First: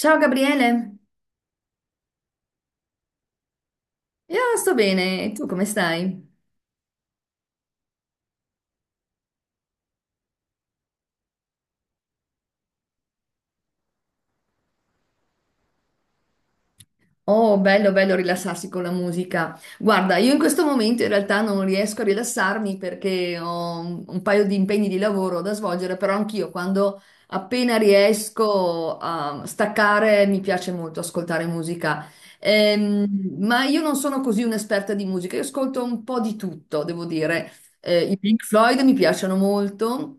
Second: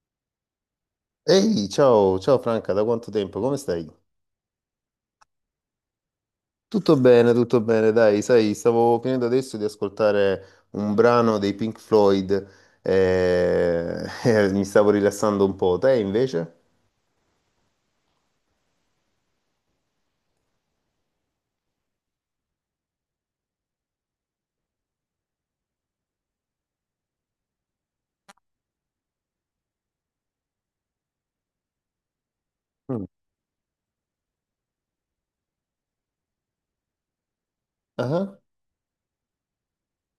Ciao Gabriele, Ehi, ciao, ciao Franca, da quanto tempo? Come stai? io sto bene, e tu come stai? Tutto bene, dai, sai, stavo finendo adesso di ascoltare un brano dei Pink Floyd e mi stavo rilassando un po'. Te invece? Oh, bello, bello rilassarsi con la musica. Guarda, io in questo momento in realtà non riesco a rilassarmi perché ho un paio di impegni di lavoro da svolgere, però anch'io quando appena riesco a staccare mi piace molto ascoltare musica. Mm. Ma io non sono così un'esperta di musica, io ascolto un po' di tutto, devo dire. I Ah, Pink Floyd mi piacciono molto.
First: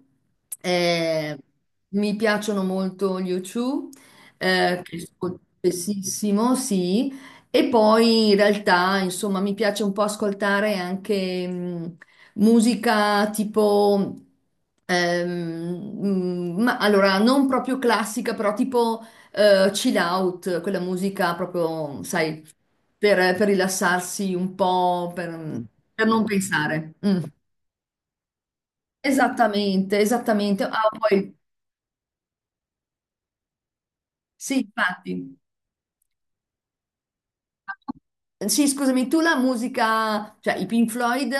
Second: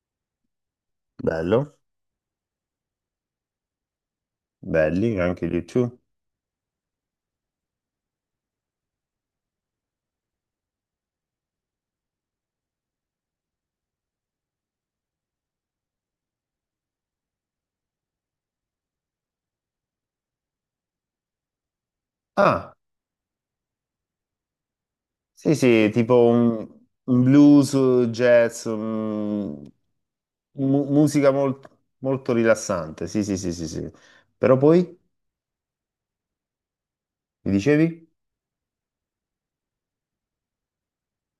eh, bello, Mi piacciono molto gli U2, che belli, ascolto anche gli YouTube. spessissimo, sì. E poi in realtà, insomma, mi piace un po' ascoltare anche musica tipo, ma allora non proprio classica, però tipo chill out, quella musica proprio, sai, Ah, per rilassarsi un po', sì, per, sì, per tipo non pensare. Mm. un blues, jazz, Esattamente, esattamente. mu- Ah, musica poi, mol- molto rilassante, sì, sì, sì, sì, sì. Però sì, poi, infatti. mi dicevi? Sì, scusami, tu la musica, cioè i Pink Floyd,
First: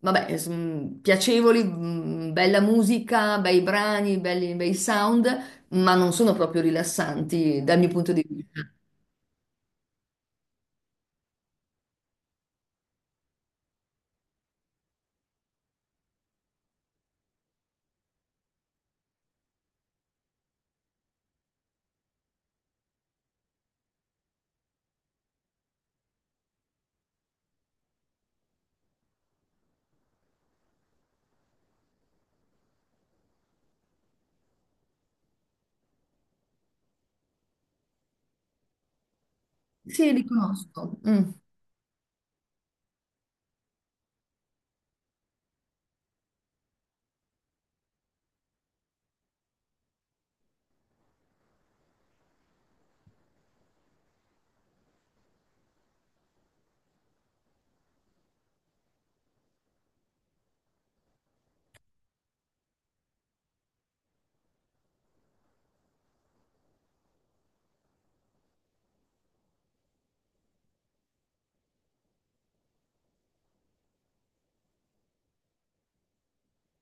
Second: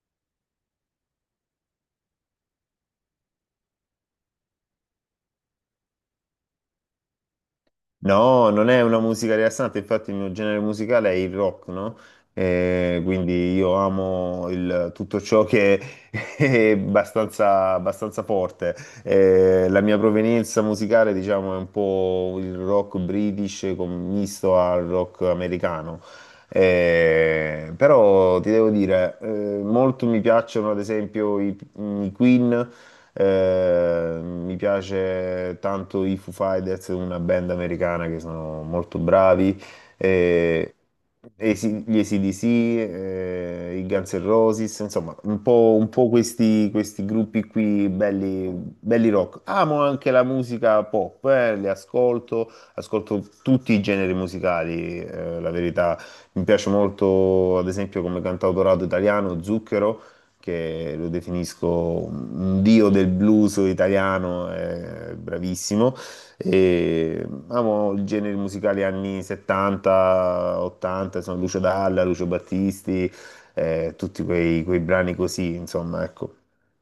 vabbè, piacevoli, bella musica, bei brani, belli, bei sound, ma non sono proprio rilassanti dal mio punto di No, non vista. è una musica rilassante, infatti il mio genere musicale è il rock, no? Quindi io amo tutto ciò che è abbastanza, abbastanza forte. La mia provenienza musicale, diciamo, è un po' il rock british misto al rock americano. Però ti devo dire, molto mi piacciono ad esempio i Queen, mi piace tanto i Foo Fighters, una band americana che sono molto bravi. Sì, li Eh, conosco. Mm. Gli AC/DC, i Guns N' Roses, insomma, un po', questi gruppi qui belli, belli rock. Amo anche la musica pop, le ascolto, ascolto tutti i generi musicali, la verità. Mi piace molto, ad esempio, come cantautorato italiano, Zucchero, che lo definisco un dio del blues italiano, è bravissimo. E amo il genere musicale anni 70, 80, sono Lucio Dalla, Lucio Battisti, tutti quei brani così, insomma, ecco.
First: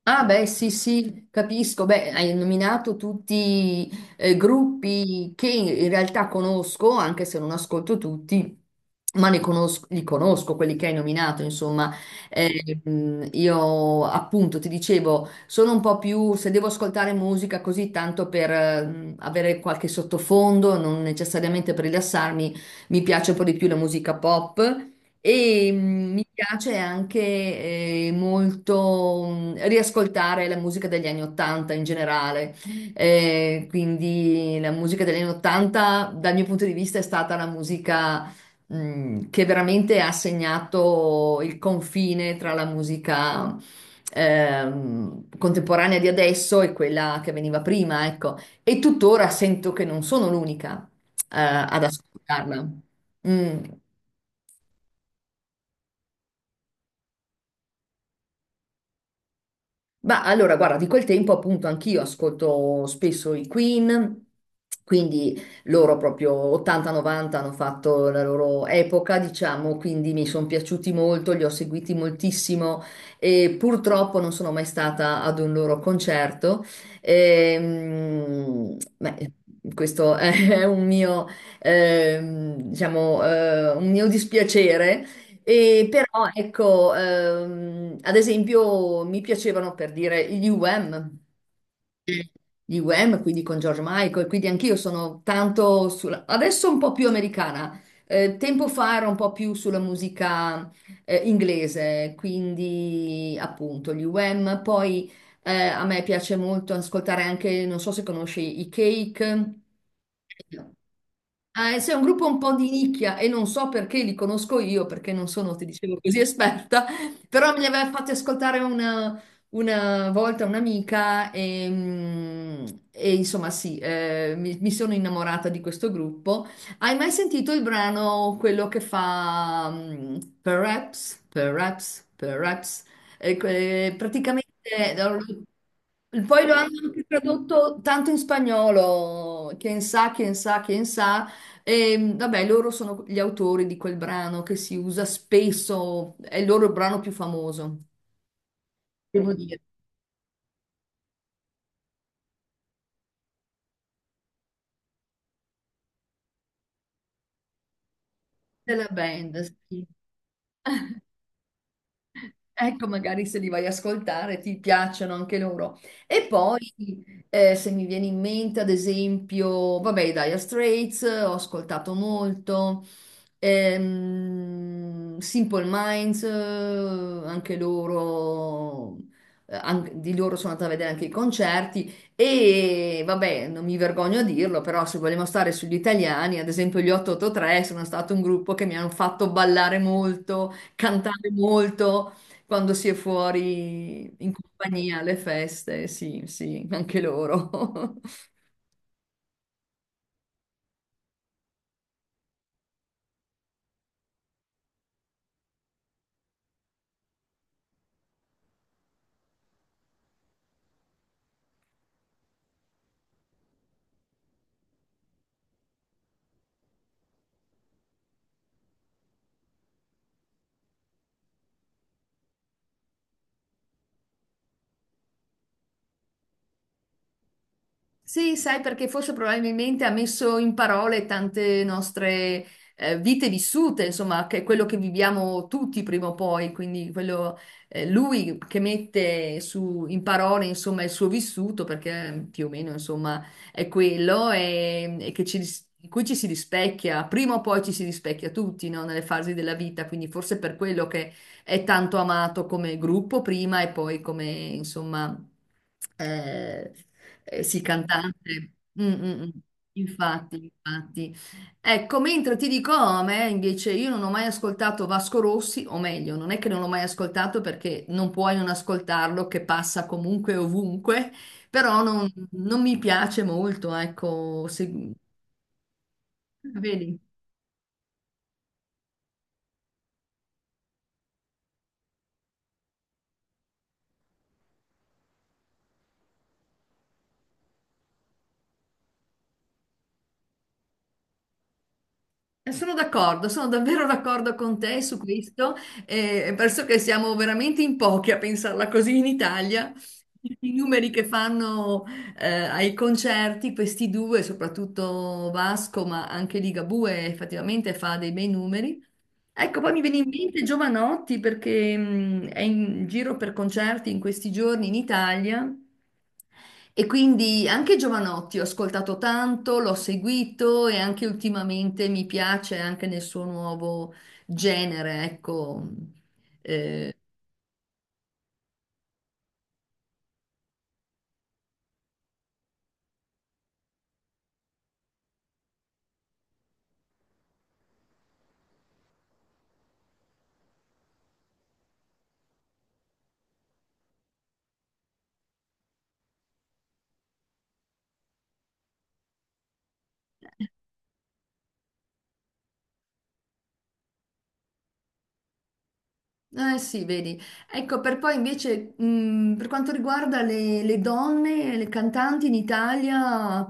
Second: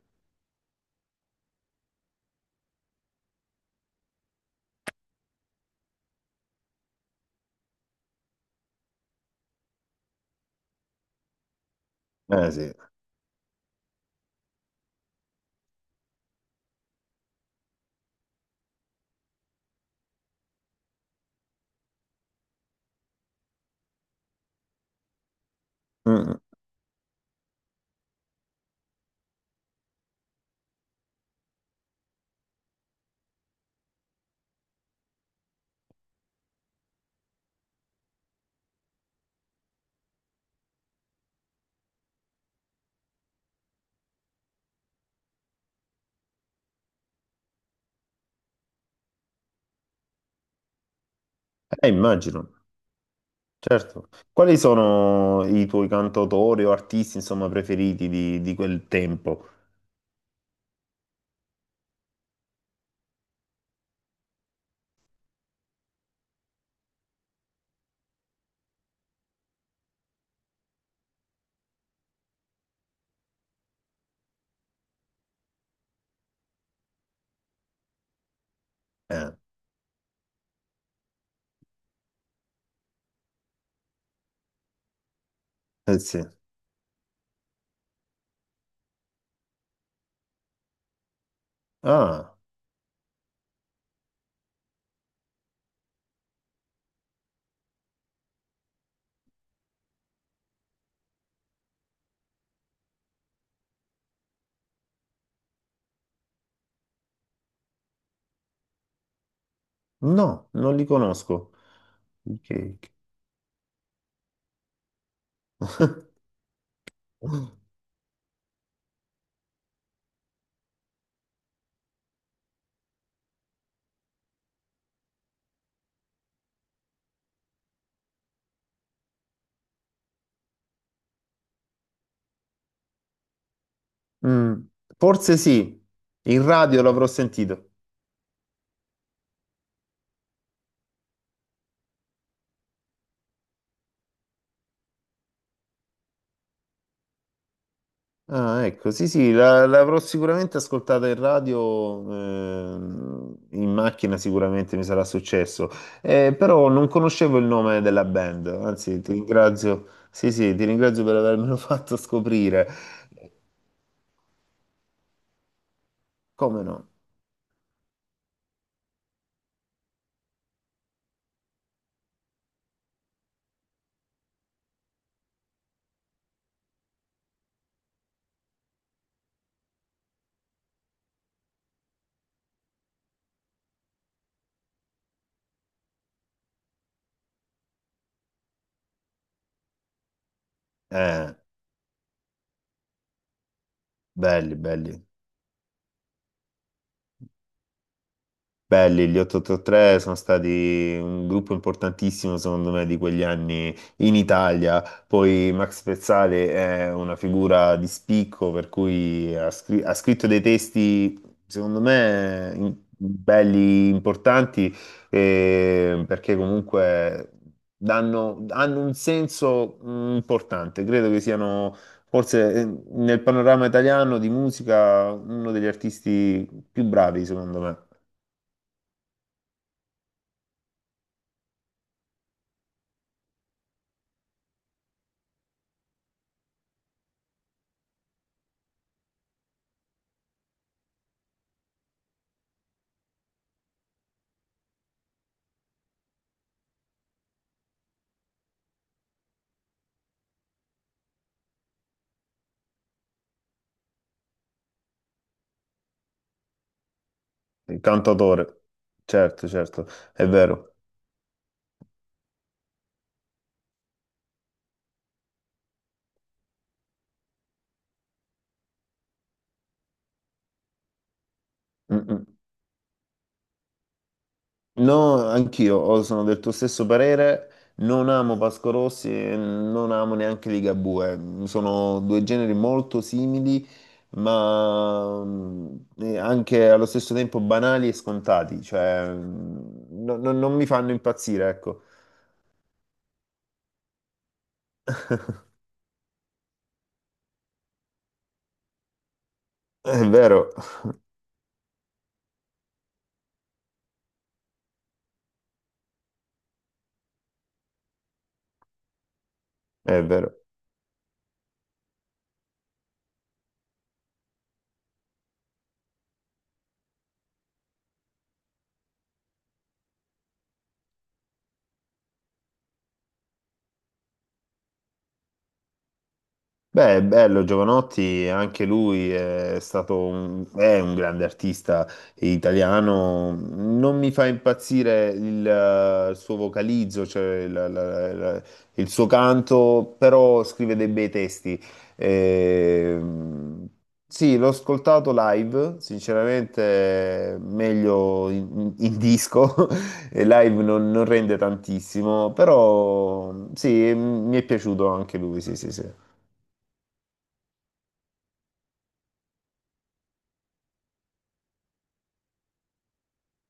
Ah, beh, sì, sì, capisco. Beh, hai nominato tutti gruppi che in realtà conosco, anche se non ascolto tutti, ma ne conosco, li conosco, quelli che hai nominato, insomma. Eh sì. Io appunto ti dicevo, sono un po' più, se devo ascoltare musica così tanto per avere qualche sottofondo, non necessariamente per rilassarmi, mi piace un po' di più la musica pop. E Mm, mi mm. piace anche molto riascoltare la musica degli anni Ottanta in generale. Quindi la musica degli anni Ottanta, dal mio punto di vista, è stata la musica che veramente ha segnato il confine tra la musica contemporanea di adesso e quella che veniva prima, ecco. E tuttora sento che non sono l'unica eh, ad Immagino, ascoltarla. Mm. certo. Quali sono i tuoi cantautori o artisti, insomma, preferiti di quel tempo? Ma allora, guarda, di quel tempo appunto anch'io ascolto spesso i Queen, quindi loro proprio 80-90 hanno fatto la loro epoca, diciamo, quindi mi sono piaciuti molto, li ho seguiti moltissimo e purtroppo non sono mai stata ad un loro concerto. Beh, Eh, questo è un mio, diciamo, un mio dispiacere. E eh sì. però ecco, ad esempio mi piacevano per dire gli UM. Mm. Ah, Gli UM, quindi con George Michael, quindi anch'io sono tanto sulla. Adesso un po' più americana, tempo fa era un po' più sulla musica inglese, quindi appunto gli UM. Poi a me piace molto ascoltare anche, non so se conosci i Cake. no, non li conosco. Sei un gruppo un po' di Ok. nicchia e non so perché li conosco io, perché non sono, ti dicevo, così esperta, però me li aveva fatti ascoltare una volta un'amica e insomma sì, mi sono innamorata di questo gruppo. Hai mai sentito il brano, quello che fa Perhaps, Perhaps, Perhaps? E praticamente Mm, eh, forse sì, in poi lo hanno radio anche l'avrò sentito. tradotto tanto in spagnolo, quien sa, quien sa, quien sa. E, vabbè, loro sono gli autori di quel brano che si usa spesso, è il loro brano più famoso, Ah, ecco, sì, devo sì, dire, l'avrò sicuramente ascoltata in radio, in macchina sicuramente mi sarà successo. Però non conoscevo il nome della band, della anzi ti band. Sì. ringrazio, sì, sì, ti ringrazio per avermelo fatto scoprire. Ecco, magari se li vai a ascoltare ti piacciono anche loro. E sì. Come Poi, no? Se mi viene in mente, ad esempio, vabbè, i Dire Straits, ho ascoltato molto. Simple Minds, anche loro, di loro sono andata a vedere anche i concerti e, vabbè, non mi vergogno a dirlo, però se vogliamo stare sugli italiani, ad esempio gli 883 sono stato un gruppo che mi hanno fatto ballare molto, cantare Eh, molto. Quando si è fuori in belli, compagnia, belli. alle feste, sì, sì, anche loro. Belli, gli 883 sono stati un gruppo importantissimo secondo me di quegli anni in Italia. Poi Max Pezzale è una figura di spicco per cui ha scritto dei testi secondo me belli, importanti, perché comunque hanno un senso, mm, importante. Credo che siano forse, nel panorama italiano di musica uno degli artisti più bravi secondo me. Sì, sai, perché forse probabilmente ha messo in parole tante nostre vite vissute, insomma, che è quello che viviamo tutti prima o poi, quindi quello, lui che mette in parole, insomma, il suo vissuto, perché più o meno, insomma, è quello e che ci, in cui ci si rispecchia, prima o poi ci si rispecchia tutti, no? Nelle fasi della vita, quindi forse per quello che è tanto amato come gruppo prima e poi come, insomma, eh, sì, Il cantante. cantautore, Mm, mm, mm. certo, certo, è Infatti, vero. infatti. Ecco, mentre ti dico, oh, a me invece io non ho mai ascoltato Vasco Rossi, o meglio, non è che non l'ho mai ascoltato perché non puoi non ascoltarlo, che passa comunque ovunque, però Mm, non, mm. non mi piace molto, ecco, No, anch'io, oh, sono del tuo stesso vedi. parere. Non amo Vasco Rossi e non amo neanche Ligabue. Sono due generi molto simili, ma mm, anche allo stesso tempo banali e scontati. Cioè, mm, non mi fanno impazzire, ecco. Sono d'accordo, sono davvero d'accordo con te su questo. Penso che siamo veramente in pochi a pensarla così in Italia. È vero, I numeri che fanno ai concerti, questi due, soprattutto Vasco, ma anche Ligabue effettivamente fa dei bei numeri. Ecco, poi mi viene è in mente vero. Giovanotti perché è in giro per concerti in questi giorni in Italia e quindi anche Giovanotti ho ascoltato tanto, l'ho seguito e anche ultimamente mi piace anche nel suo nuovo genere, ecco. Eh, Beh, è bello, Giovanotti, anche lui è un grande artista italiano. Non mi fa impazzire il suo vocalizzo, cioè il suo canto, però scrive dei bei testi. Ehm, sì, l'ho ascoltato live, sinceramente meglio in, in disco, e live non, non rende tantissimo, però sì, mi è piaciuto anche lui, sì, sì, sì. eh sì, vedi. Ecco, per poi invece per quanto riguarda le donne, le cantanti in Italia.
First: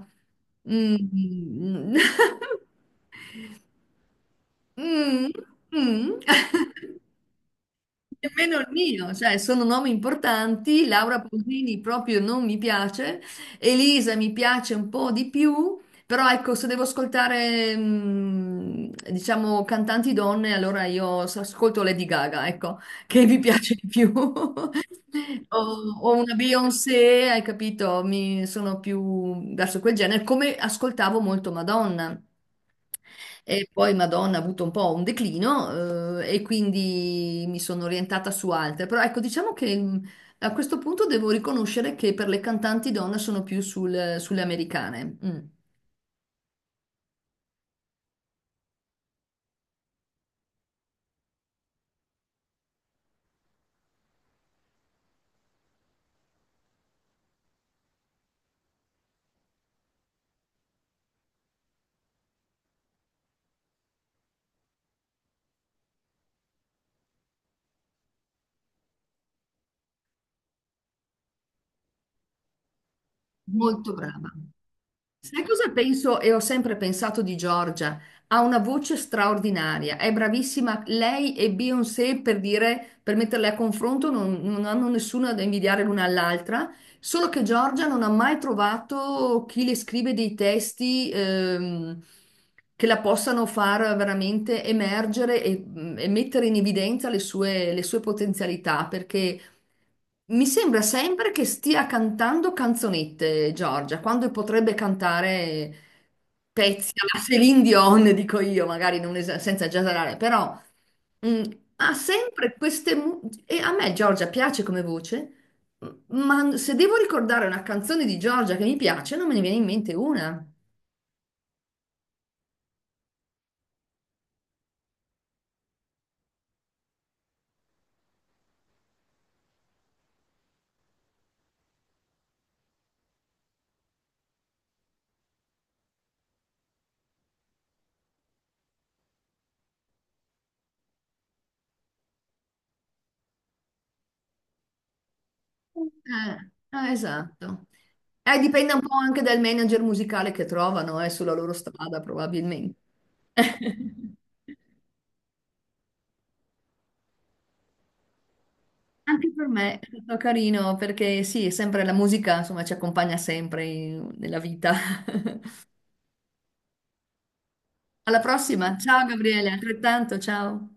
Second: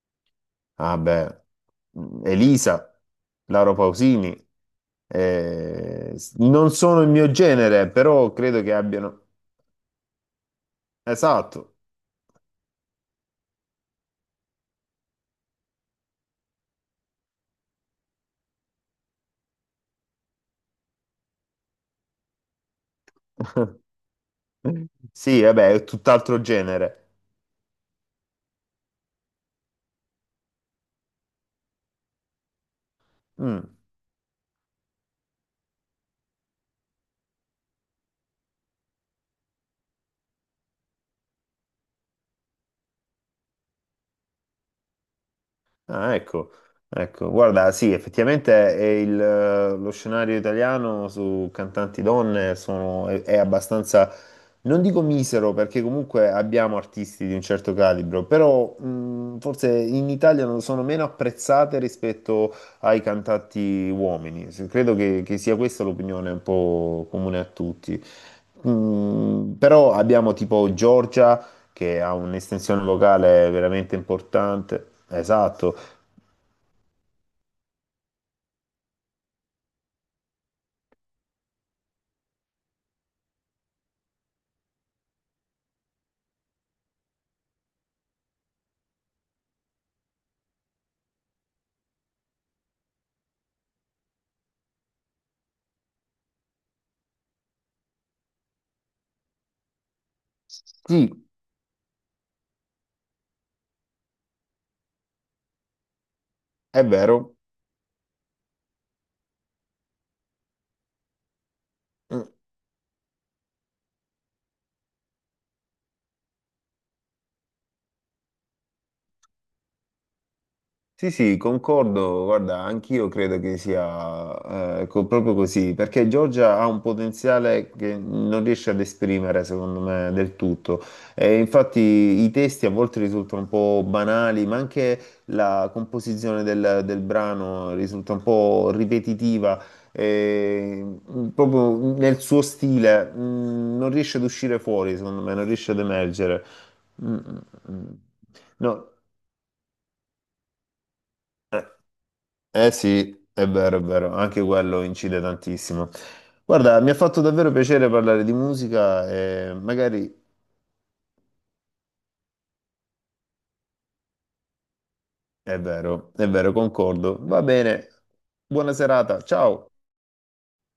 Ah beh, mm, mm, Elisa, Lauro Pausini, Mm, mm. Non sono il mio genere, però Nemmeno credo il che mio, abbiano... cioè sono nomi importanti, Laura Esatto. Pausini proprio non mi piace, Elisa mi piace un po' di più, però ecco, se devo ascoltare, diciamo, cantanti donne, allora io ascolto Lady Gaga, ecco, che mi piace di più. Sì, vabbè, è O una tutt'altro genere. Beyoncé, hai capito? Mi sono più verso quel genere, come ascoltavo molto Madonna. Mm. E poi Madonna ha avuto un po' un declino, e quindi mi sono orientata su altre. Però ecco, diciamo che a questo punto devo riconoscere che per le cantanti donne sono più sulle americane. Mm. Ah, ecco, ecco, guarda, sì, effettivamente è lo scenario italiano su cantanti donne è abbastanza, non dico misero, perché comunque abbiamo artisti di un certo calibro, però forse in Italia non sono meno apprezzate rispetto ai cantanti uomini. Credo che sia questa l'opinione un po' comune a tutti. Mm, però abbiamo tipo Giorgia, che ha un'estensione vocale Molto veramente brava. importante. Sai cosa Esatto. penso e ho sempre pensato di Giorgia? Ha una voce straordinaria, è bravissima. Lei e Beyoncé, per dire, per metterle a confronto, non hanno nessuna da invidiare l'una all'altra, solo che Giorgia non ha mai trovato chi le scrive dei testi che la possano far veramente emergere e mettere in evidenza le sue potenzialità, perché mi sembra Sì, sempre che stia cantando canzonette, Giorgia, quando potrebbe cantare è pezzi alla vero. Céline Dion, dico io, magari non senza esagerare, però mm, ha sempre queste. E a me Giorgia piace come voce, m- ma se devo ricordare una canzone di Giorgia che mi piace, non me ne viene in mente una. Sì, sì, concordo, guarda, anch'io credo che sia proprio così, perché Giorgia ha un potenziale che non riesce ad esprimere, secondo me, del tutto. E infatti i testi a volte risultano un po' banali, ma anche la composizione del brano risulta un po' ripetitiva, e, proprio nel suo stile, non riesce ad uscire fuori, secondo me, non riesce ad emergere. Eh, eh, Mm, mm, esatto. mm. Dipende un No. po' anche dal manager musicale che trovano, sulla loro Eh. strada, Eh probabilmente. sì, è vero, anche quello incide tantissimo. Guarda, mi ha fatto davvero piacere parlare di musica Anche per e me è magari stato carino perché sì, è sempre la musica, insomma, ci accompagna sempre nella vita. È vero, concordo. Va bene, Alla buona prossima, ciao serata, Gabriele, ciao. altrettanto, ciao.